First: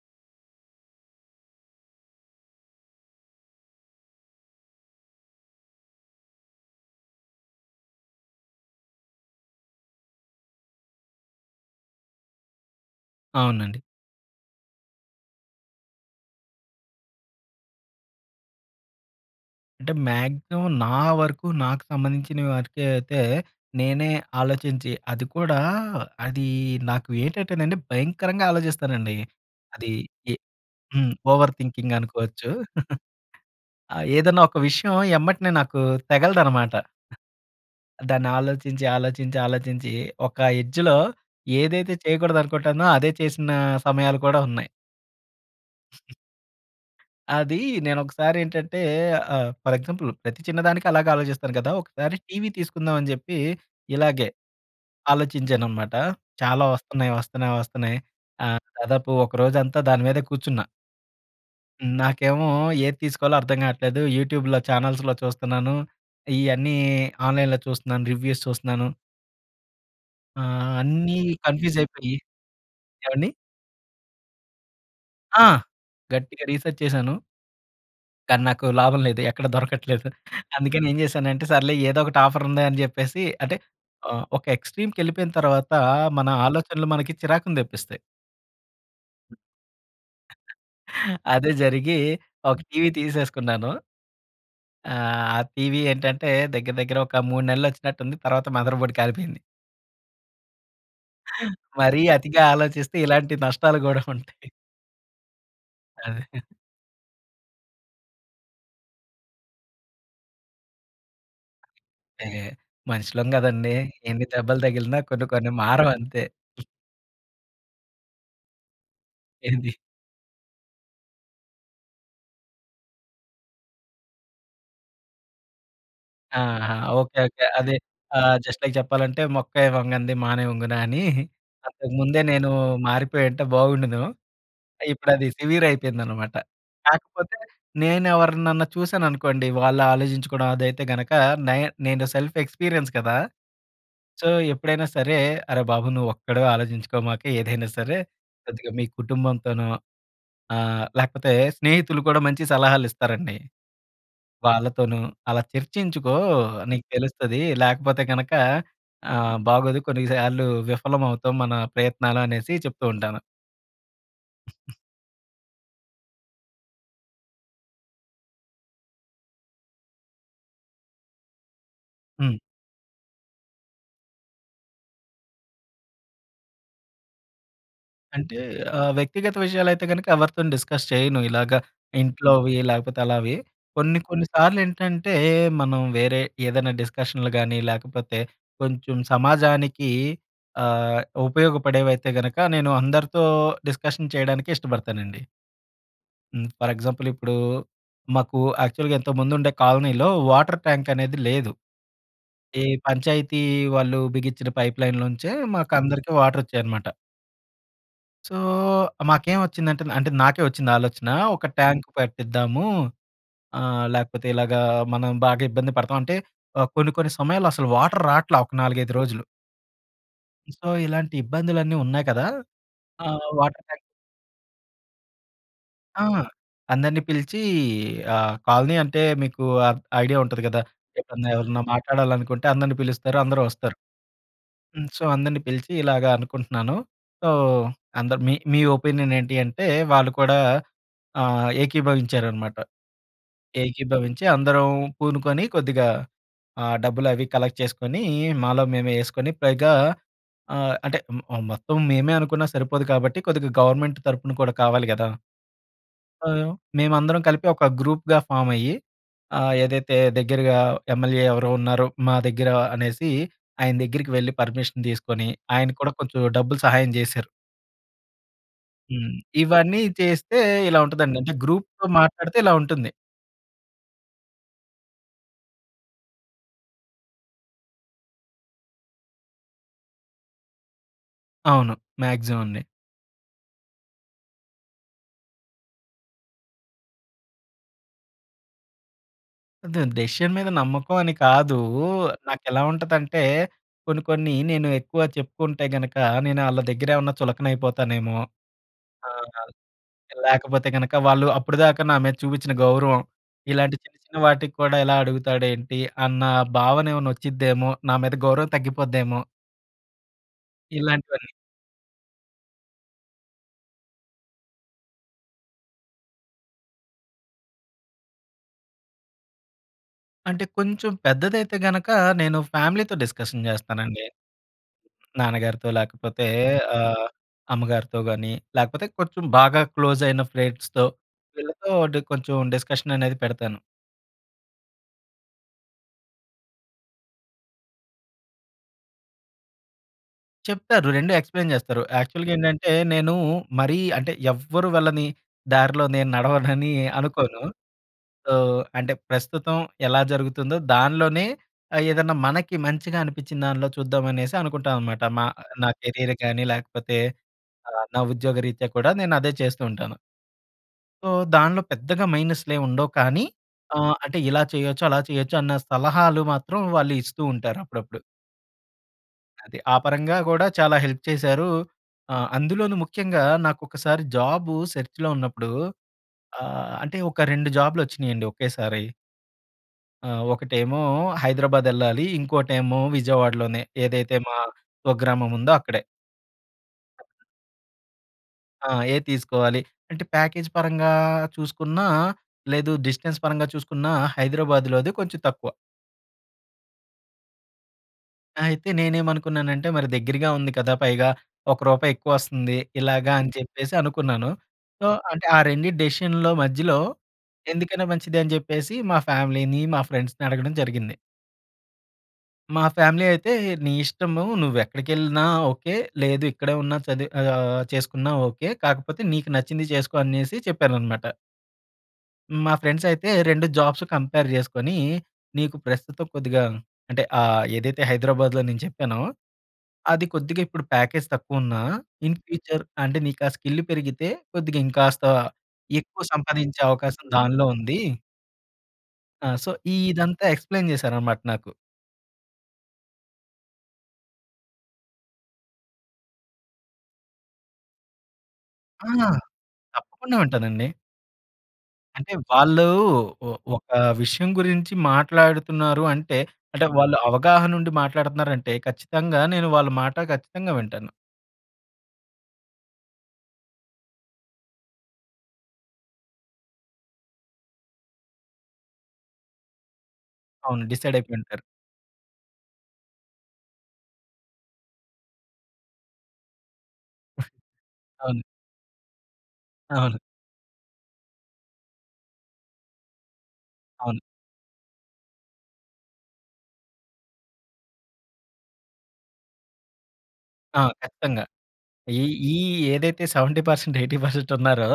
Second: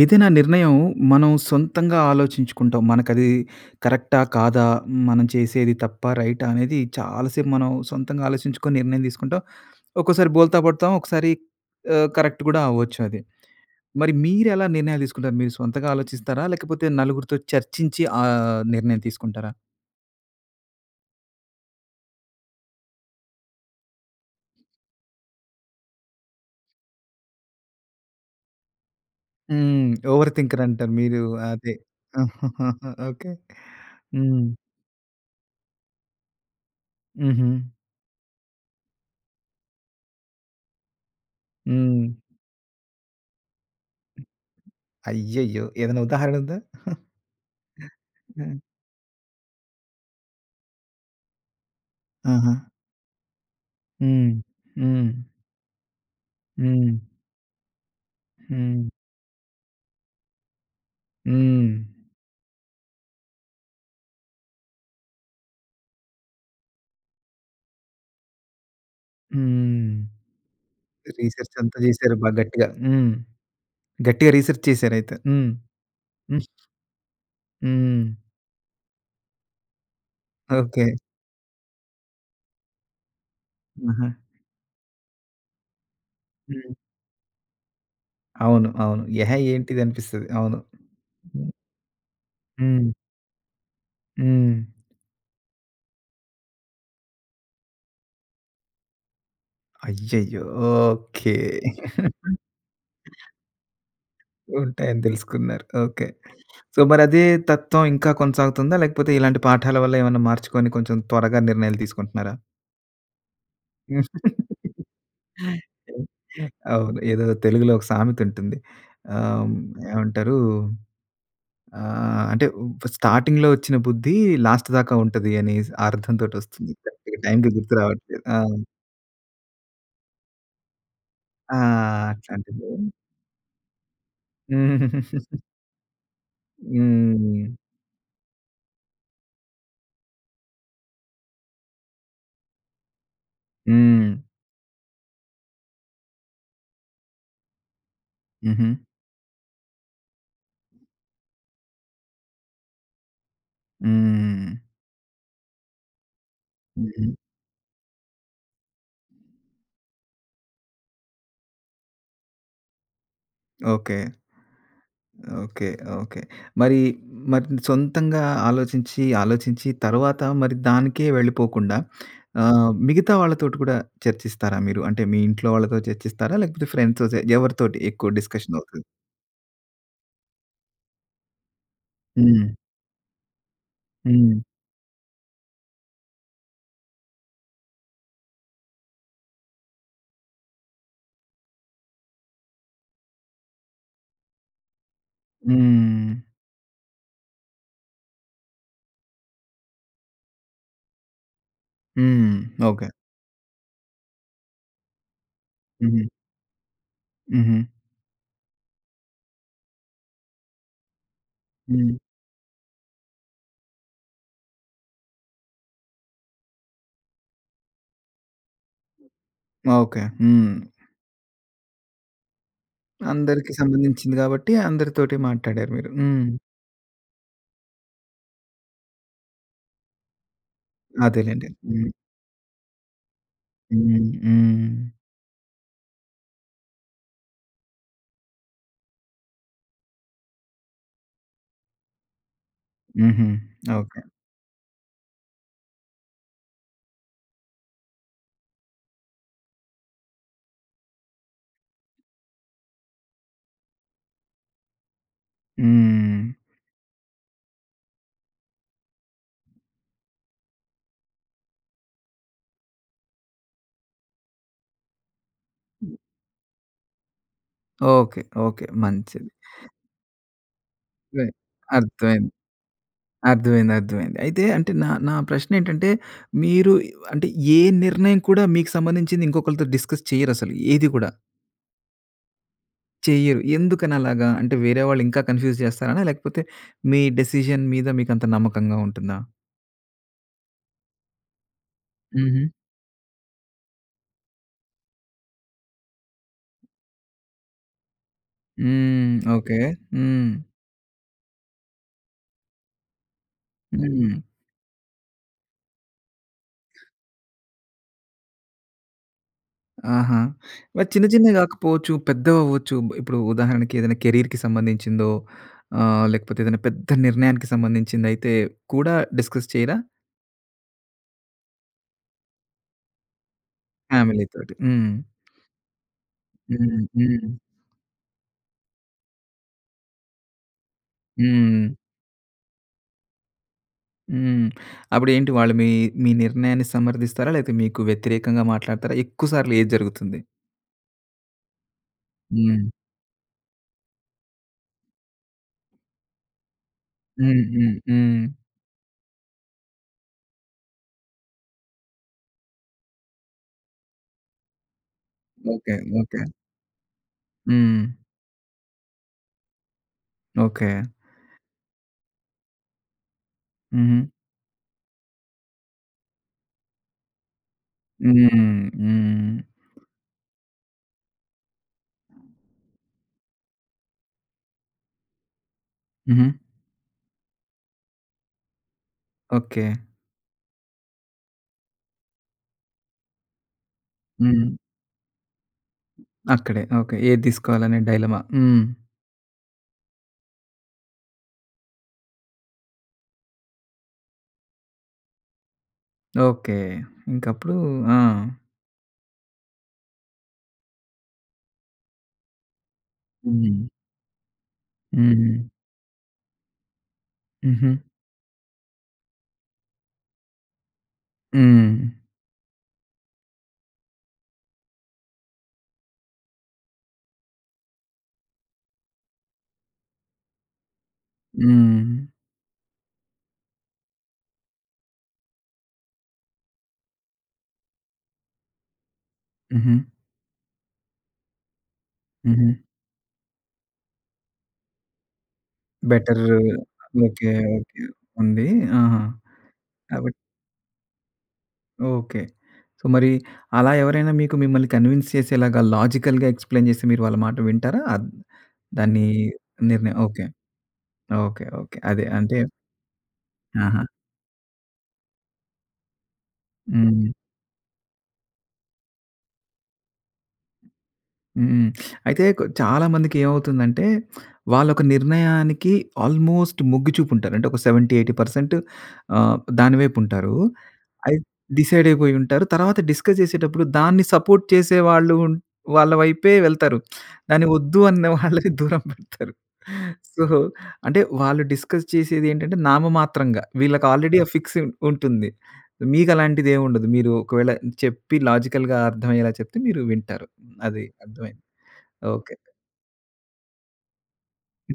ఏదైనా నిర్ణయం మనం సొంతంగా ఆలోచించుకుంటాం. మనకి అది కరెక్టా? కాదా? హ్మ్. మనం చేసేది తప్పా? రైటా? అనేది చాలాసేపు మనం సొంతంగా ఆలోచించుకొని నిర్ణయం తీసుకుంటాం. ఒక్కోసారి బోల్తా పడతాం. ఒకసారి ఆహ్, కరెక్ట్ కూడా అవ్వచ్చు అది. అవునండి. మరి మీరెలా నిర్ణయాలు తీసుకుంటారు? మీరు సొంతగా ఆలోచిస్తారా? లేకపోతే నలుగురితో చర్చించి ఆ నిర్ణయం తీసుకుంటారా? అంటే మాక్సిమం నా వరకు నాకు సంబంధించిన వరికే అయితే నేనే ఆలోచించి అది కూడా అదీ నాకు ఏటంటేనండి, భయంకరంగా ఆలోచిస్తానండి. హ్మ్. అది ఓవర్ ఎ థింకరంటారు. హ్మ్. మీరు ఓవర్ అదే. థింకింగ్ అనుకోవచ్చు. ఓకే. ఆహ్, ఏదన్నా హ్మ్. ఒక విషయం ఎమ్మటనే నాకు తెగలదనమాట. హుహు. దాన్ని ఆలోచించి, ఆలోచించి, ఆలోచించి ఒక ఎడ్జ్‌లో ఏదైతే హ్మ్. చేయకూడదనుకుంటానో అదే చేసినా సమయాలు హ్మ్. కూడా ఉన్నాయి. అయ్యయ్యో! ఏదన్నా ఉదాహరణుందా? అదీ ఆ! నేనొకసారేంటంటే ఆహ్, ఫర్ ఎగ్జాంపుల్ ప్రతి చిన్నదానికి అలాగే ఆలోచిస్తారు కదా! ఒకసారి టీవీ ఆహా! తీసుకుందాం అని చెప్పి ఇలాగే హ్మ్. హ్మ్. ఆలోచించాన్నమాట. చాలా హ్మ్. వస్తన్నయి, వస్తన్నయి, వస్తన్నయి ఆహ్, హ్మ్. దాదాపు ఒక రోజంతా దాని మీదే కూర్చున్నా. హ్మ్. హ్మ్, నాకేమో ఏది తీసుకోవాలో అర్థం కావట్లేదు. యూట్యూబ్‌లో, ఛానల్స్‌లో చూస్తున్నాను. ఇ‌యన్నీ ఆన్‍లైన్‍లో చూస్తున్నాను, రివ్యూస్ చూస్తున్నాను. హ్మ్. ఆ! అన్ని రిసెర్చ్ అంతా కన్‌ఫ్యూస్ అయిపోయి చేశారు బా‌గా గట్టిగా. హ్మ్. ఏవండీ? గట్టిగా రిసెర్చ్ చేశారయితే. ఆ! హ్మ్. హ్మ్. గట్టిగా రీసెర్చ్ చేశాను. హ్మ్. కానీ నాకు లాభం లేదు. ఎక్కడ దొరకట్లేదు. అందుకని ఓకే. ఏం చేశానంటే, సర్లే ఏదోకటి ఆఫరుంది అని చెప్పేసి అంటే ఆహా! ఆహ్, ఒక ఎక్స్‌ట్రీమ్‌కెళ్ళిపోయిన తర్వాత మన హ్మ్. ఆలోచనలు మనకి చిరాకుని తెప్పిస్తాయి. అవును, అవును. ఎహే! ఏంటిది! అనిపిస్తది. అవును. అదే హ్మ్. జరిగి ఒక టీవీ హ్మ్. తీసేసుకున్నాను. హ్మ్. ఆ! టీవీ ఏంటంటే దగ్గర దగ్గర ఒక 3 నెలలు వచ్చినట్టు ఉంది తర్వాత మదర్ బోర్డ్ కాలిపోయింది. అయ్యయ్యో! ఓకే. మరీ అతిగా ఆలోచిస్తే ఇలాంటి నష్టాలు గూడా ఉంటాయి. ఉంటాయని తెలుసుకున్నారు. ఓకే. అదే. సో, మరి అదే తత్వం ఇంకా కొనసాగుతుందా? లేకపోతే ఇలాంటి పాఠాల వల్ల ఏమైనా మార్చుకొని కొంచెం త్వరగా నిర్ణయాలు తీసుకుంటున్నారా? ఎహే! మనుషులం కదండీ. ఎన్ని దెబ్బలు తగిలినా కొన్ని కొన్ని మారవు అంతే. అవును, ఏదో తెలుగులో ఒక సామెత ఉంటుంది. ఆహ్, ఏది? ఏమంటారు? ఆహ్, అంటే ఫా స్టార్టింగ్‌లో ఒచ్చిన బుద్ధి లాస్ట్ దాకా ఉంటది అని‌సి అర్థంతోటొస్తుంది. ఆహా! ఓకే. కరెక్ట్‌గా ఓకే. టైమ్‌కి అది గుర్తు రావట్లేదు. ఆహ్, ఆ! జస్ట్ లైక్ చెప్పాలంటే మొక్కై వంగనిది మానై వంగునా అని ఆ! అంతకు ముందే నేను అట్లాంటి‌దే. మారిపో‌యుంటే బాగుం‌డును. ఇప్పుడు అది సివిర్ అయిపోయిందనమాట. కాకపోతే హ్మ్. నేను ఎవరినన్నా చూశాననుకోండి వాళ్ళు ఆలోచించుకోవడం అదైతే గనక నై నేను సెల్ఫ్ ఎక్స్పీరియన్స్ కదా! హ్మ్. సో, ఎప్పుడైనా సరే, అరే బాబు నువ్వొక్కడివే ఆలోచించుకోమాక ఏదైనా సరే. ఉహూ. కొద్దిగా మీ కుటుంబంతోనో ఆహ్, లేకపోతే స్నేహితులు కూడా మంచి సలహాలు ఇస్తారండి. హ్మ్. వాళ్ళతోను అలా చర్చించుకో. నీకు ఉహూ. తెలుస్తది, లేకపోతే గనక ఆహ్, బాగోదు కొన్ని సార్లు విఫలం అవుతాం మన ప్రయత్నాలు అనేసి చెప్తూ ఉంటాను. ఓకే. ఓకే. ఓకే. మరీ మరి సొంతంగా ఆలోచించి, ఆలోచించి తర్వాత మరి దానికే వెళ్ళిపోకుండా హ్మ్. ఆహ్, మిగతా వాళ్ళతోటి కూడా చర్చిస్తారా మీరు? అంటే మీ ఇంట్లో వాళ్ళతో చర్చిస్తారా? లేకపోతే ఫ్రెండ్స్‌తోటి ఎవరితోటి ఎక్కువ అంటే డిస్కషన్ అవుతది? ఆహ్, వ్యక్తిగత విషయాలైతే గనక ఎవరితోని డిస్కస్ చెయను ఇలాగ. హ్మ్. ఇంట్లోవి లేకపోతే అలావి. కొన్ని కొన్ని హ్మ్. సార్లు ఏంటంటే మనం వేరే ఏదన్నా డిస్కషన్లు గానీ లేకపోతే కొంచెం సమాజానికీ ఆహ్, ఉపయోగపడేవైతే గనక నేను అందరితో డిస్కషన్ చేయడానికి ఇష్టపడతానండి. హ్మ్. హ్మ్. ఫర్ ఎగ్జాంపుల్ ఇప్పుడూ మాకూ యాక్చువల్‌గా ఇంతకు ముందు ఉండే కాలనీలో వాటర్ ట్యాంక్ అనేది లేదు. హ్మ్. ఈ ఓకే. పంచాయతీ వాళ్ళు బిగిచ్చిన పైప్ లైన్‌లోంచే హుహు. మాకందరికి వాటర్ ఒచ్చేయి అనమాట. హుహు. సో మాకేం వచ్చిందంటే అంటే నాకే వచ్చింది ఆలోచన ఒక ట్యాంక్ హ్మ్. పెట్టిద్దాము. ఆహ్, లేకపోతే ఇలాగా మనం బాగా ఇబ్బంది పడతాం. అంటే ఆహ్, కొన్ని, కొన్ని సమయాల్లో అసలు వాటర్ రాటల్ల ఒక 4, 5 రోజులు. ఓకే. హ్మ్. సో ఇలాంటి ఇబ్బందులన్నీ ఉన్నాయి కదా! ఆహ్, అందరికి వాటర్ ట్యాంక్ సంబంధించింది కాబట్టి అందరితోటి మాట్టాడారు మీరు. ఆ! హ్మ్. అందరిని పిలిచీ ఆహ్, కాలనీ అంటే మీకు అబ్ ఐడియా ఉంటది గదా! ఎప్పుడన్నా అదేలెండి. ఎవరన్నా హ్మ్. మాట్లాడాలనుకుంటే అందరిని పిలుస్తారు. అందరు వస్తారు. హ్మ్. హ్మ్. హ్మ్. సో అందరిని పిలిచి ఇలాగ అనుకుంటున్నాను. సో అందరు మీ మీ ఒపీనియన్ ఏంటి అంటే వాళ్ళు కూడా ఆహ్, ఏకీభవించారనమాట. హుహు. ఓకే. ఏకీభవించి అందరం పూనుకొని కొద్దిగా ఆ డబ్బులు అవి కలెక్ట్ చేస్కొని మాలో మేమే ఏస్కొని పైగా ఆహ్, అంటే మ్ మ్ మొత్తం మేమే అనుకున్నా సరిపోదు కాబట్టి కొద్దిగ గవర్నమెంట్ తరపున కూడా కావాలి గదా! హ్మ్. ఆహ్, మేమందరం కలిపి ఒక గ్రూప్‌గా ఫామ్ అయ్యి ఆహ్, ఏదైతే దగ్గెరగా ఎమ్మెల్యే ఎవరో ఉన్నారో మా దగ్గర అనేసి ఆయన దగ్గిరికి వెళ్ళి పర్మిషన్ తీసుకొని ఆయన కూడా కొంచెం డబ్బులు సహాయం చేశారు. ఓకే. ఓకే. హ్మ్. మంచిది. ఇవన్నీ చేస్తే ఇలా ఉంటదండి. హ్మ్. అంటే గ్రూప్‌తో అర్థమైంది. మాట్లాడితే ఇలా ఉంటుంది. అర్థమైంది. అర్థమైంది. అయితే అంటే నా నా ప్రశ్న ఏంటంటే మీరు అంటే ఏ నిర్ణయం కూడా మీకు సంబంధించింది ఇంకొకలతో డిస్కస్ చేయరసలు ఏది కూడా. అవును. మాక్సిమం అండి. చెయ్యరు. ఎందుకనలాగా? అంటే వేరే వాళ్ళు ఇంకా కన్ఫ్యూజ్ చేస్తారనా? లేకపోతే మీ డెసిషన్ మీద మీకు అంత నమ్మకంగా ఉంటుందా? దెన్ డెసిషన్ మీద నమ్మకం అని కాదు. హుహు. నాకెలా ఉంటదంటే కొన్ని కొన్ని నేను ఎక్కువ చెప్పుకుంటే గనుక నేను ఆళ్ళ దగ్గర ఏమైనా చులకన అయిపోతానేమో! హ్మ్. ఆహ్, ఓకే. హ్మ్. లేకపోతే కనుక వాళ్ళు అప్పటిదాకా నా మీద చూపించిన గౌరవం ఇలాంటి చిన్న చిన్న హ్మ్. వాటికి కూడా ఇలా అడుగుతాడు ఏంటి అన్న భావన ఏమన్నా వచ్చిద్దేమో! నా మీద గౌరవం తగ్గిపోద్దేమో! ఆహా! మరి చిన్న ఇలాంటివన్నీ. చిన్నవి కాకపోవచ్చు పెద్దవి అవ్వచ్చు. ఇప్పుడు ఉదాహరణకి ఏదైనా కేరీర్‌కి సంబంధించిందో ఆహ్, లేకపోతే ఏదైనా పెద్ద నిర్ణయానికి సంబంధించింది అయితే కూడా డిస్కస్ చేయరా? అంటే కొంచెం పెద్దదైతే గనక నేను ఫ్యామిలీతో డిస్కషన్ చేస్తానండి. ఫ్యామిలీతోటి. హ్మ్. నాన్నగారితో లేకపోతే హ్మ్. ఆహ్, హ్మ్. అమ్మగారితో గాని లేకపోతే కొంచెం బాగా క్లోజ్ అయిన ఫ్రెండ్స్‌తో హ్మ్. వీళ్ళతో డి కొంచెం డిస్కషన్ అనేది పెడతాను. హ్మ్. అప్పుడేంటి వాళ్ళు మీ, మీ నిర్ణయాన్ని సమర్థిస్తారా? లేకపోతే మీకు వ్యతిరేకంగా మాట్లాడుతారా? ఎక్కువ సార్లు ఏది జరుగుతుంది? చెప్తారు. 2 ఎక్స్‌ప్లైన్ చేస్తారు. యాక్చువల్‌గా హ్మ్. ఏంటంటే నేను మరీ అంటే ఎవ్వరు వాళ్ళని దారిలో నేను నడవనని హ్మ్, అనుకోను. హ్మ్. హ్మ్. సో, అంటే ప్రస్తుతం ఎలా జరుగుతుందో దానిలోనే ఆహ్, ఏదైనా మనకి మంచిగా అనిపించిన దాన్లో చూద్దామనేసి అనుకుంటాననమాట. మా నా ఓకె. Career okay. కానీ లేకపోతే ఆహ్, హ్మ్. నా ఉద్యోగ రీత్యా కూడా నేను అదే చేస్తూ ఉంటాను. ఓకె. సో, దాన్లో పెద్దగా మైనస్‌లేముండవు కానీ ఆహ్, హుహు. అంటే ఇలా చేయొచ్చు అలా చేయొచ్చన్న సలహాలు మాత్రం వాళ్ళిస్తూ ఉంటారు అప్పుడప్పుడు. హ్మ్, హ్మ్. అది. ఆ పరంగా గూడా చాలా హెల్ప్ చేశారూ. ఆహ్, అందులోను ముఖ్యంగా నాకొకసారి జాబూ సెర్చ్‌‌లో ఉన్నప్పుడూ హుహు. ఆహ్, అంటే ఒక 2 జాబూలొచ్చినీయండి ఒకేసారి. ఓకె. ఆహ్, ఒకటేమో హైదరాబాద్ వెళ్ళాలి. ఇంకోటేమో విజయవాడలోనే. ఏదైతే మా హ్మ్. స్వగ్రామముందో అక్కడే. అక్కడే, ఓకె. ఏది తీసుకోవాలనే డైలమా. హ్మ్. ఆ! ఏది తీసుకోవాలి. అంటే ప్యాకేజ్ పరంగా చూసుకున్నా, లేదు డిస్టెన్స్ పరంగా చూసుకున్నా హైదరాబాద్‌లోది కొంచెం తక్కువ. ఓకే. ఇంకప్పుడు. ఆ! అయితే నేనేమనుకున్నానంటే. మరి దగ్గరగా ఉంది కదా! పైగా ఒక్క రూపాయి ఎక్కువొస్తుంది. ఇలాగా అని హ్మ్. చెప్పేసి అనుకున్నాను. సో అంటే ఆ హ్మ్. రెండిటి డేసిషన్లో మధ్యలో హుహు. ఎందుకైనా మంచిది అని చెప్పేసి మా ఫ్యామిలీని, మా ఫ్రెండ్స్‌ని అడగడం జరిగింది. హ్మ్. మా ఫ్యామిలీ అయితే నీ ఇష్టను నువ్వు ఎక్కడికెళ్ళినా ఓకే. లేదు ఇక్కడే ఉన్నా చదివి ఆహ్, చేసుకున్నా ఓకే. కాకపోతే నీకు నచ్చింది చేసుకో అనేసి చెప్పారు అన్నమాట. హ్మ్. మా ఫ్రెండ్స్ అయితే 2 జాబ్స్ కంపేర్ జేసుకొనీ, నీకు ప్రస్తుతం కొద్దిగా అంటే ఆహ్, ఏదైతే హైదరాబాద్లో నేను చెప్పానో. హుహు. అది కొద్దిగా ఇప్పుడు ప్యాకేజ్ తక్కువ ఉన్నా, ఇన్ హుహు. ఫ్యూచర్ అంటే నీకు ఆ స్కిల్ పెరిగితే కొద్దిగా ఇంకాస్త ఎక్కువ బెటరు. సంపాదించే అవకాశం ఓకే. దానిలో ఉందీ. ఓకే ఉంది. ఆహా! ఆ! సో కాబట్టి ఇదంతా ఎక్స్ప్లేయిన్ చేసారన్నమాట నాకు. ఓకే. సో మరి అలా ఎవరైనా మీకు మిమ్మల్ని కన్విన్స్ చేసేలాగా, లాజికల్‌గా ఎక్స్ప్లేన్ చేస్తే మీరు వాళ్ళ మాట వింటారా? అద్ ఆ! దాన్ని నిర్ణ తప్పకుండా ఓకే. వింటానండి. ఓకే. ఓకే. అదే అంటే. అంటే వాళ్ళు ఓహ్! ఒక ఆహా! విషయం గురించి మాట్లాడుతున్నారు అంటే. అంటే వాళ్ళు హ్మ్. అవగాహన ఉండి మాట్లాడుతున్నారు అంటే ఖచ్చితంగా నేను వాళ్ళ మాట ఖచ్చితంగా వింటాను. హ్మ్. అయితే కో చాలామందికి ఏమవుతుందంటే? వాళ్ళు ఒక నిర్ణయానికి ఆల్మోస్ట్ మొగ్గిచుపూ ఉంటారు. అంటే ఒక 70%, 80% ఆహ్, దాని వైపు ఉంటారు. అవును. డిసైడ్ అయిపోయి అయి ఉంటారు. డిసైడ్ అయిపోయి ఉంటారు. తర్వాత డిస్కస్ చేసేటప్పుడు దాన్ని సపోర్ట్ చేసే వాళ్ళు ఉన్ వాళ్ళ వైపే వెళ్తారు. ఆహ్, దాన్ని వద్దు అన్న అవును. వాళ్ళని దూరం పెడతారు. అవును. సో అంటే వాళ్ళు డిస్కస్ చేసేదేంటంటే నామమాత్రంగా వీళ్ళకి అవును. ఆల్రెడీ ఆ ఫిక్స్ ఉంటుంది. మీకు అలాంటిది ఏముండదు. మీరు ఒకవేళ చెప్పి లాజికల్‌గా అర్థమయ్యేలా చెప్తే మీరు వింటారు. ఆ! అది ఖచ్చితంగా. అర్థమైంది ఈ ఓకే. ఈ ఏదైతే 70%, 80% ఉన్నారో!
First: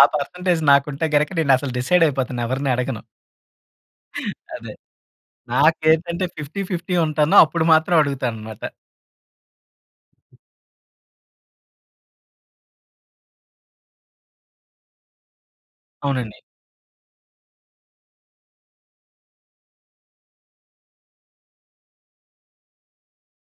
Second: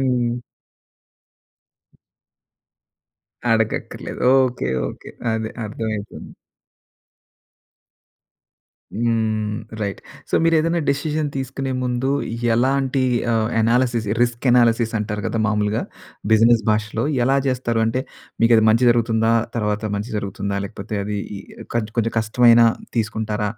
ఆ పర్సెంటేజ్ నాకుంటే గనక నేను అసలు డిసైడ్ అయిపోతాను. ఎవరిని అడగను. అడగక్కర్లేదు. ఓకే. అదే. ఓకే. అదే నాకేంటంటే అర్థమైపోయింది. 50-50 ఉంటాను. అప్పుడు మాత్రం అడుగుతాననమాట. హ్మ్. రైట్. సో, మీరు ఏదన్న డెసిషన్ తీసుకునే ముందు ఎలాంటి ఆహ్, అనాలిసిస్ రిస్క్ అనాలిసిస్ అంటారు కదా మామూలుగా, అవునండి. బిజినెస్ భాషలో. ఎలా చేస్తారు? అంటే మీకు అది మంచి జరుగుతుందా? తర్వాత మంచి జరుగుతుందా? లేకపోతే అది కొంచెం కష్టమైన తీసుకుంటారా?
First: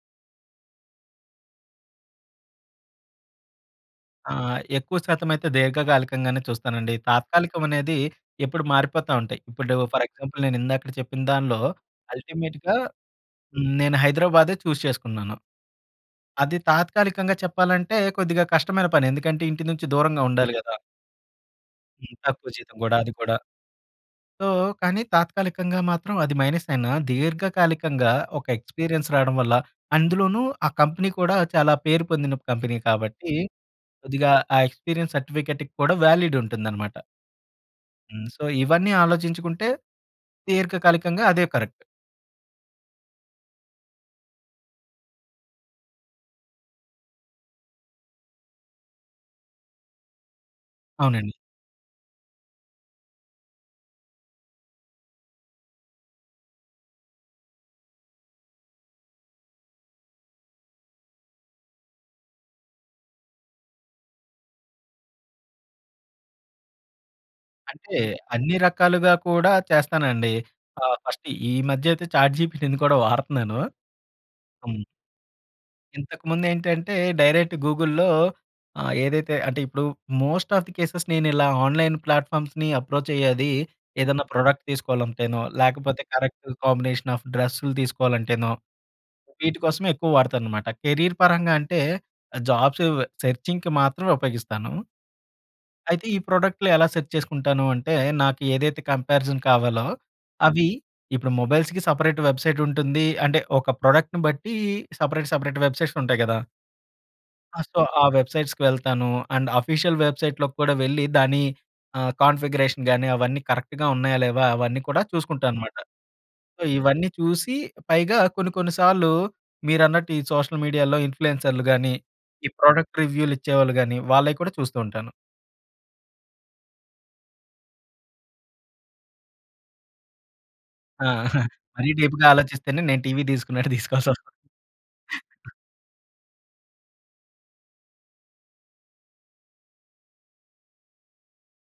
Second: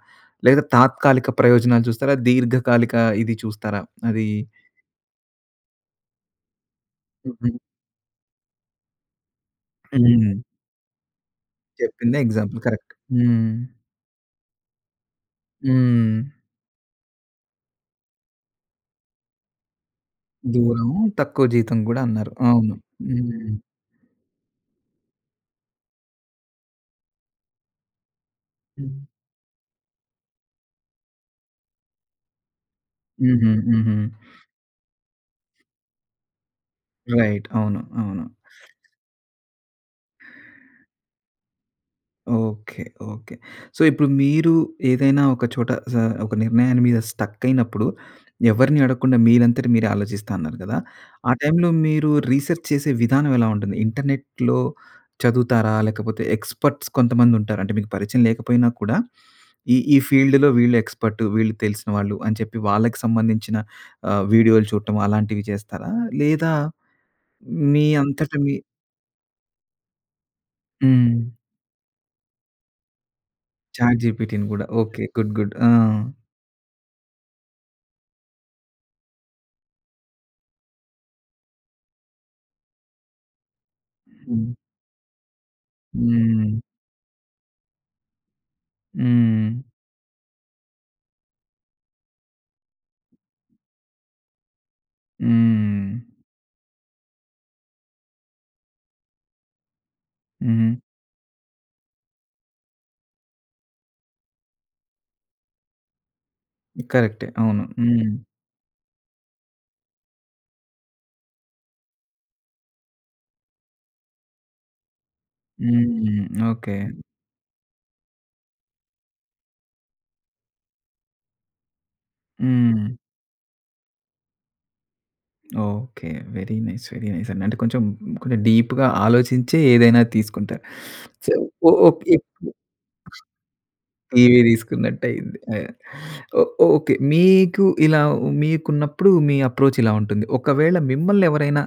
లేదా తాత్కాలిక ప్రయోజనాలు చూస్తారా? దీర్ఘకాలిక ఇది చూస్తారా? అదీ ఆ! ఎక్కువ శాతం అయితే దీర్ఘకాలికంగానే చూస్తానండి. హుహు. తాత్కాలికం అనేది ఎప్పుడు మారిపోతా ఉంటాయి. ఇప్పుడు ఫర్ హ్మ్. ఎగ్జాంపుల్ నేను ఇందాక చెప్పిన దాంట్లో చెప్పిందే ఎగ్జాంపుల్ అల్టిమేట్‌గా కరెక్ట్. హ్మ్. హ్మ్, నేను హైదరాబాదే చూజ్ చేసుకున్నాను. హ్మ్. అది తాత్కాలికంగా చెప్పాలంటే, కొద్దిగా కష్టమైన పని. ఎందుకంటే, ఇంటి నుంచి దూరంగా ఉండాలి కదా! దూరము. తక్కువ జీతం కూడా హ్మ్. అన్నారు. తక్కువ అవును. జీతం కూడా అది కూడా. హ్మ్. సో, కానీ తాత్కాలికంగా మాత్రం అది మైనస్ అయినా దీర్ఘకాలికంగా, ఒక హ్మ్. ఎక్స్‌పీరియెన్స్ రావడం వల్ల, అందులోనూ ఆ కంపెనీ కూడా చాలా పేరు పొందిన కంపెనీ కాబట్టి. హుహు. హుహు. కొద్దిగా ఆ ఎక్స్‌పీరియెన్స్ సర్టిఫికేట్ కూడా వాలిడ్ ఉంటుందన్నమాట. రైట్. అవును. అవును. హ్మ్. సో, ఇవన్నీ ఆలోచించుకుంటే దీర్ఘకాలికంగా అదే కరెక్ట్. ఓకే. ఓకే. సో, ఇప్పుడు మీరు ఏదైనా ఒక చోట జ ఒక నిర్ణయాన్ని మీద స్టక్ అయినప్పుడు ఎవరిని అడగకుండా మీరంతటి మీరే ఆలోచిస్తా అన్నారు గదా! ఆ అవునండి. టైమ్‌లో మీరు రీసెర్చ్ చేసే విధానం ఎలా ఉంటుంది? ఇంటర్నెట్‌లో చదువుతారా? లేకపోతే ఎక్స్‌పర్ట్స్ కొంతమందుంటారు. అంటే మీకు పరిచయం లేకపోయినా కూడా ఈ ఈ ఫీల్డ్‌లో వీళ్ళు ఎక్స్‌పర్టు. వీళ్ళు తెలిసిన వాళ్ళు అని చెప్పి వాళ్ళకి సంబంధించిన ఆహ్, వీడియోలు చూడటం అలాంటివి జేస్తారా? లేదా మీ అంటే అంతట మీ అన్ని రకాలుగా కూడా చేస్తానండి. ఆహ్, ఫస్ట్ హ్మ్. ఈ మధ్య అయితే చాట్‌జిపిటిని కూడా వాడుతున్నాను. చాట్‌జిపిటిని గూడా. హ్మ్. ఓకే. Good, good. ఆ! ఇంతకు ముందేంటంటే, డైరెక్ట్ గూగుల్‌లో ఆహ్, ఏదైతే అంటే ఇప్పుడు మోస్ట్ ఆఫ్ ది కేసెస్ నేను ఇలా ఆన్‍లైన్ ప్లాట్‍ఫామ్స్‌ని అప్రోచ్ అయ్యేది ఏదైనా హ్మ్. ప్రోడక్ట్ తీసుకోవాలంటేనో, లేకపోతే కరెక్ట్ హ్మ్. కాంబినేషన్ ఆఫ్ డ్రెస్సులు తీసుకోవాలంటేనో వీటి హ్మ్. కోసమే ఎక్కువ వాడుతానన్నమాట. కెరీర్ పరంగా అంటే, జాబ్సు సెర్చింగ్‌కి మాత్రమే ఉపయోగిస్తాను. హ్మ్. అయితే ఈ ప్రొడక్ట్‌లు ఎలా సెర్చ్ చేసుకుంటాను అంటే, నాకు ఏదైతే కంపేరిజన్ కావాలో అవి హ్మ్. ఇప్పుడు మొబైల్స్‌కి సెపరేట్ వెబ్‌సైట్ ఉంటుంది. అంటే ఒక ప్రొడక్ట్‌ని బట్టి సెపరేట్, సెపరేట్ వెబ్‌సైట్స్ ఉంటాయి గదా! కరక్టే. ఆ! అవును. సో, ఆ హ్మ్. వెబ్‌సైట్స్‌కి వెళ్తాను. అండ్ ఆఫీషియల్ వెబ్‌సైట్‌లోకి కూడా వెళ్లి దాని ఆహ్, కాన్ఫిగరేషన్ గానీ, అవన్నీ కరెక్ట్‌గా ఉన్నాయా లేవా? అవన్నీ కూడా చూసుకుంటా అనమాట. హ్మ్. So, okay. ఇవన్నీ చూసి పైగా కొన్ని, కొన్ని సార్లు మీరన్నట్టు ఈ సోషల్ మీడియాలో ఇన్ఫ్లూయెన్సర్‌లు గానీ, ఈ హ్మ్. ప్రోడక్ట్ రివ్యూలిచ్చేవాళ్ళు గానీ వాళ్ళయ్యి కూడా చూస్తూ ఉంటాను. Okay. Very nice, very nice అండి. అంటే కొంచెం కొంచెం డీప్‌గా ఆలోచించి ఏదైనా తీసుకుంటారు. ఆ! సో, మరీ ఇప్ డీప్‌గా ఆలోచిస్తేనే నేను టీవీ తీసుకున్నట్టు తీసుకోవాల్సి‌వస్తది. టీవీ తీసుకున్నట్టు అయింది. అ! ఓహ్! ఓకే. మీకూ ఇలా మీకున్నప్పుడు మీ అప్రోచ్ ఇలా ఉంటుంది. ఒకవేళ మిమ్మల్ని ఎవరైనా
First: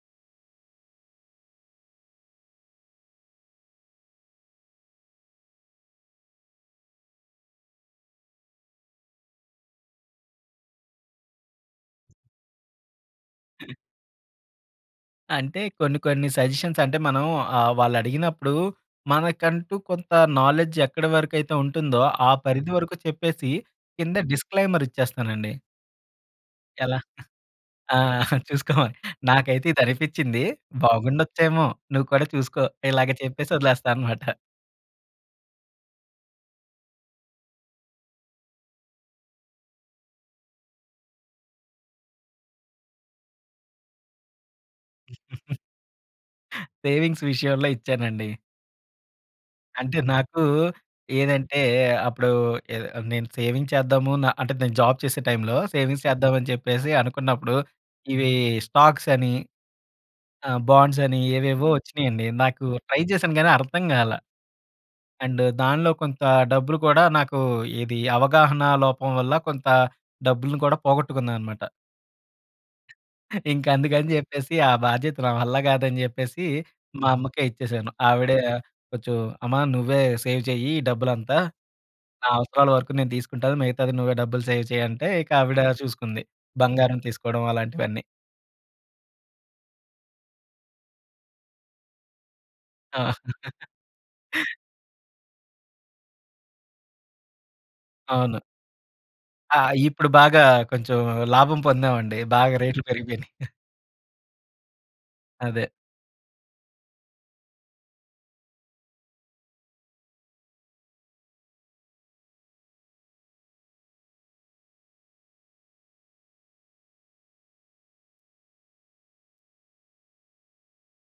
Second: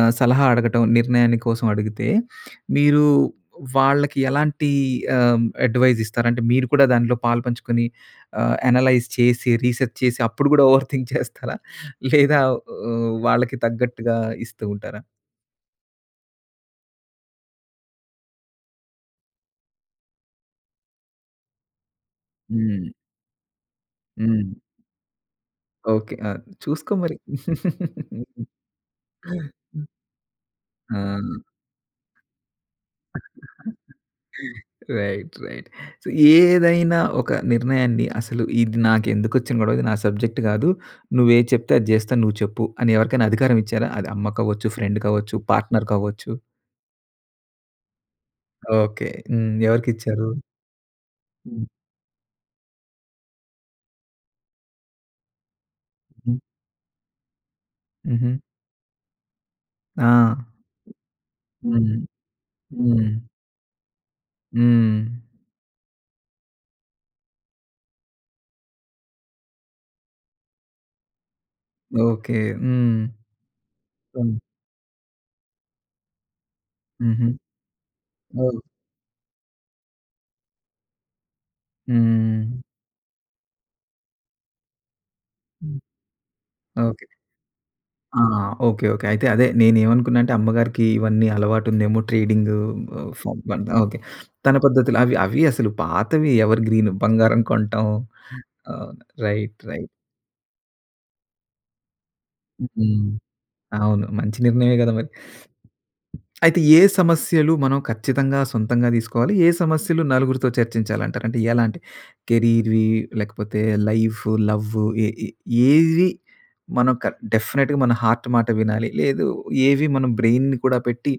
ఆహ్, సలహా అడగటం, నిర్ణయాన్ని కోసం అడిగితే మీరు వాళ్ళకి ఎలాంటి ఆహ్, హ్మ్, అడ్వైస్ ఇస్తారంటే మీరు కూడా దాంట్లో పాలుపంచుకుని, ఆహ్, అనలైజ్ చేసి, రీసెర్చ్ చేసి అప్పుడు కూడా ఓవర్ థింక్ చేస్తారా? లేదా వా వాళ్ళకి తగ్గట్టుగా ఇస్తూ ఉంటారా? అంటే కొన్ని కొన్ని సజెషన్స్ అంటే మనం ఆహ్, వాళ్ళడిగినప్పుడు మనకంటూ కొంత నాలెడ్జ్ ఎక్కడ వరకైతే ఉంటుందో ఆ పరిధి హ్మ్. వరకు చెప్పేసి కింద హ్మ్. డిస్‌క్లైమర్ ఇచ్చేస్తానండి. ఓకే. అ! చూసుకో ఎలా? మరి. ఆ! చూసుకోమని. నాకైతే హ్మ్. ఇదనిపిచింది. ఆ! బాగుండొచ్చేమో! నువ్వు కూడా చూసుకో, ఇలాగ చెప్పేసి వదిలేస్తా అనమాట. రైట్. రైట్. సో, ఏదైనా ఒక నిర్ణయాన్ని, అసలు ఇది నాకెందుకొచ్చిన గొడవ! ఇది నా సబ్జెక్ట్ కాదు. నువ్వు ఏది చెప్తే అది చేస్తాను. నువ్వు చెప్పు, అని ఎవరికైనా అధికారం ఇచ్చారా? అది అమ్మ కావచ్చు, ఫ్రెండ్ కావచ్చు, పార్ట్నర్ కావచ్చు. సేవింగ్స్ విషయంలో ఇచ్చానండి. ఓకే. హ్మ్. అంటే ఎవరికిచ్చారు? నాకు ఏదంటే హ్మ్. అప్పుడూ ఏదో ఆహ్, నేను సేవింగ్స్ చేద్దాము నా అంటే, నేను జాబ్ చేసే టైంలో, సేవింగ్స్ హ్మ్. చేద్దామని చెప్పేసి అనుకున్నప్పుడు, ఇవి హుహు. స్టాక్స్ అని, ఆ! ఆహ్, బాండ్స్ అని ఏవేవో హ్మ్. వచ్చినియండి. నాకు ట్రై హ్మ్. చేశాను కానీ అర్థం కాలా. హ్మ్. అండ్ దానిలో కొంత డబ్బులు కూడా నాకు ఏది అవగాహన లోపం వల్ల కొంత డబ్బుని కూడా పోగొట్టుకున్నానమాట. ఓకే. హ్మ్. ఇంక అందుకని హ్మ్. చెప్పేసి ఆ బాధ్యత నా వల్ల కాదని చెప్పేసి మా హుహు. అమ్మకే ఇచ్చేసాను. ఆవిడ ఓహ్! కొంచెం, అమ్మా! నువ్వే సేవ్ చెయ్యి ఈ డబ్బులంతా. నా హ్మ్. అవసరాల వరకు నేను తీసుకుంటాను, మిగతాది నువ్వే డబ్బులు సేవ్ చేయి అంటే ఇంక ఆవిడ హ్మ్, చూసుకుంది. బంగారం ఓకే. తీసుకోవడం అలాంటివన్నీ. ఆ! ఓకే. ఓకే. అయితే అదే నేనేమనుకున్నానంటే అమ్మగారికి ఇవన్నీ అలవాటు ఉందేమో ట్రేడింగ్, ఆ! ఉఫ్ ఫ ఓకే. తన పద్ధతులు అవి అవి అసలు పాతవి ఎవర్‌గ్రీన్. బంగారం కొంటం అవును. ఆహ్, ఆ! Right, right. ఇప్పుడు బాగా కొంచెం లాభం పొందామండి. బాగా హ్మ్, రేట్లు హ్మ్. పెరిగిపోయినాయి. అవును మంచి నిర్ణయమే కదా మరి! అదే. అయితే ఏ సమస్యలు మనం ఖచ్చితంగా సొంతంగా తీసుకోవాలి, ఏ సమస్యలు నలుగురితో చర్చించాలి అంటారు? అంటే ఎలాంటివి? కెరీర్‌వి, లేకపోతే లైఫ్, లవ్ ఏ ఏ ఏవి మనం డెఫినిట్‌గా మన హార్ట్ మాట వినాలి? లేదు, ఏవి మనం బ్రెయిన్‌ని కూడా పెట్టి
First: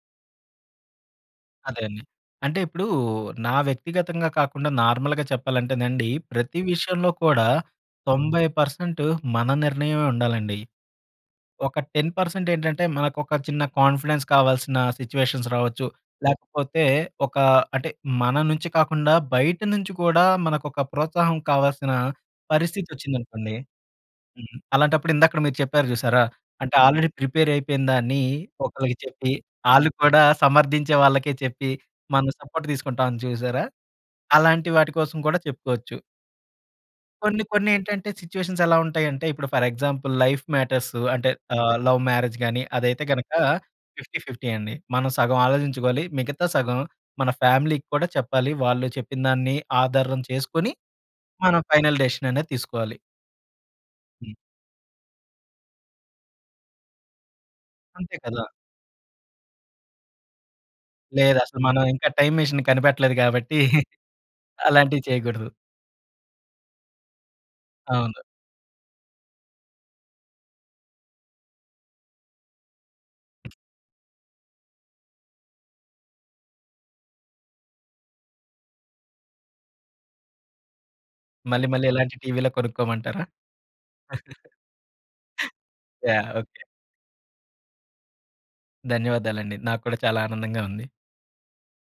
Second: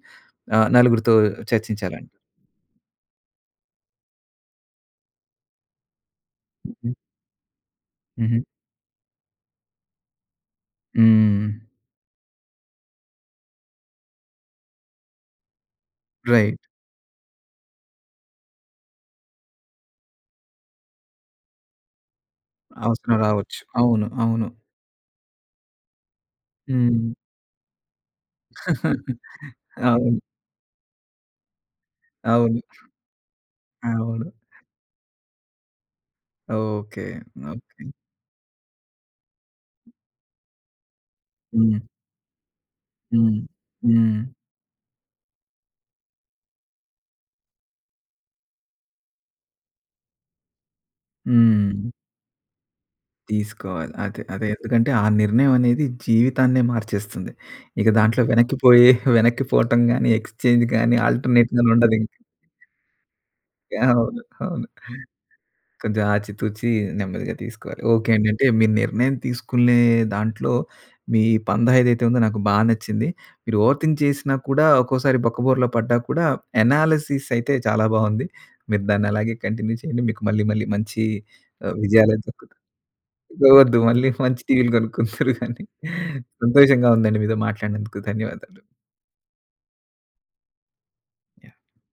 ఆహ్, నలుగురితో అదే అండి. చర్చించాలండి? అంటే ఇప్పుడూ నా వ్యక్తిగతంగా కాకుండా నార్మల్‌గా చెప్పాలంటేనండి ప్రతి హుహు. విషయంలో కూడా 90 హుహు. పర్సెంట్ మన నిర్ణయమే ఉండాలండి. హ్మ్. ఒక 10% ఏంటంటే, మనకొక చిన్న కాన్ఫిడెన్స్ కావాల్సిన సిట్యుయేషన్స్ రావచ్చు, రైట్. లేకపోతే ఒక అంటే మన నుంచి కాకుండా బయట నుంచి కూడా మనకొక ప్రోత్సాహం కావాల్సిన పరిస్థితి అవసరం వచ్చిందనుకోండి. రావచ్చు. అవును. అవును. హ్మ్, అలాంటప్పుడు ఇందాక మీరు చెప్పారు చూశారా, అంటే ఆల్‌రెడీ హ్మ్. ప్రిపేర్ అయిపోయిందాన్ని ఒకళ్ళకి చెప్పి ఆళ్ళు అవును. కూడా సమర్థించే వాళ్ళకే చెప్పి, మనం అవును. సపోర్ట్ తీసుకుంటాం చూశారా! అవును. అలాంటి వాటి కోసం కూడా చెప్పుకోవచ్చు. ఓకే. కొన్ని కొన్ని ఓకే. ఏంటంటే సిట్యుయేషన్స్ ఎలా ఉంటాయంటే ఇప్పుడు ఫర్ ఎగ్జాంపుల్ లైఫ్ మ్యాటర్స్ అంటే ఆహ్, హ్మ్. లవ్ మ్యారేజ్ గాని అదైతే గనుక హ్మ్. ఫిఫ్టీ హ్మ్. ఫిఫ్టీ అండి. మనం సగం ఆలోచించుకోవాలి, మిగతా సగం మన ఫ్యామిలీకి కూడా చెప్పాలి. వాళ్ళు చెప్పినదాన్ని ఆధారం చేసుకొని, మనం హ్మ్. ఫైనల్ డిసిషన్ అనేది తీసుకోవాలి. తీసుకోవాలి. అదే హ్మ్. అదే ఎందుకంటే ఆ నిర్ణయం అనేది జీవితాన్నే మార్చేస్తుంది. ఇక అంతే దాంట్లో కదా! వెనక్కిపోయే వెనక్కిపోవటం గాని, ఎక్స్చేంజ్ గాని, లేదు. ఆల్టర్‌నేట్ అసలు గానీ మనం ఉండదు ఇంకా ఇంకా. టైమ్ మిషన్ కనిపెట్టలేదు కాబట్టి యాహ్! అవును. అవును. అలాంటివి చేయకూడదు. కొంచెం ఆచి తూచి నెమ్మదిగా తీసుకోవాలి. ఓకే అవును. అండి. అంటే మీరు నిర్ణయం తీసుకునే దాంట్లో మీ పందా ఏదైతే ఉందో నాకు బాగా నచ్చింది. మీరు ఓవర్ థింక్ చేసినా కూడా ఒక్కోసారి బొక్కబోరల పడ్డా కూడా ఎనాలిసిస్ అయితే చాలా బాగుంది. మీరు దాన్నలాగే కంటిన్యూ చేయండి. మీకు మళ్ళీ మళ్ళీ మంచి మళ్ళీ ఆహ్, మళ్ళీ ఇలాంటి విజయాలైతే టీవీ‌లే దక్కుతాయి. కొనుక్కోమంటారా! వద్దు మళ్ళీ మంచి టీవీలు కొనుక్కుందురూ కానీ యాహ్! ఓకే. సంతోషంగా ఉందండి. మీతో మాట్లాడినందుకు ధన్యవాదాలు. ధన్యవాదాలండి. నాకు కూడా చాలా ఆనందంగా ఉంది. యాహ్!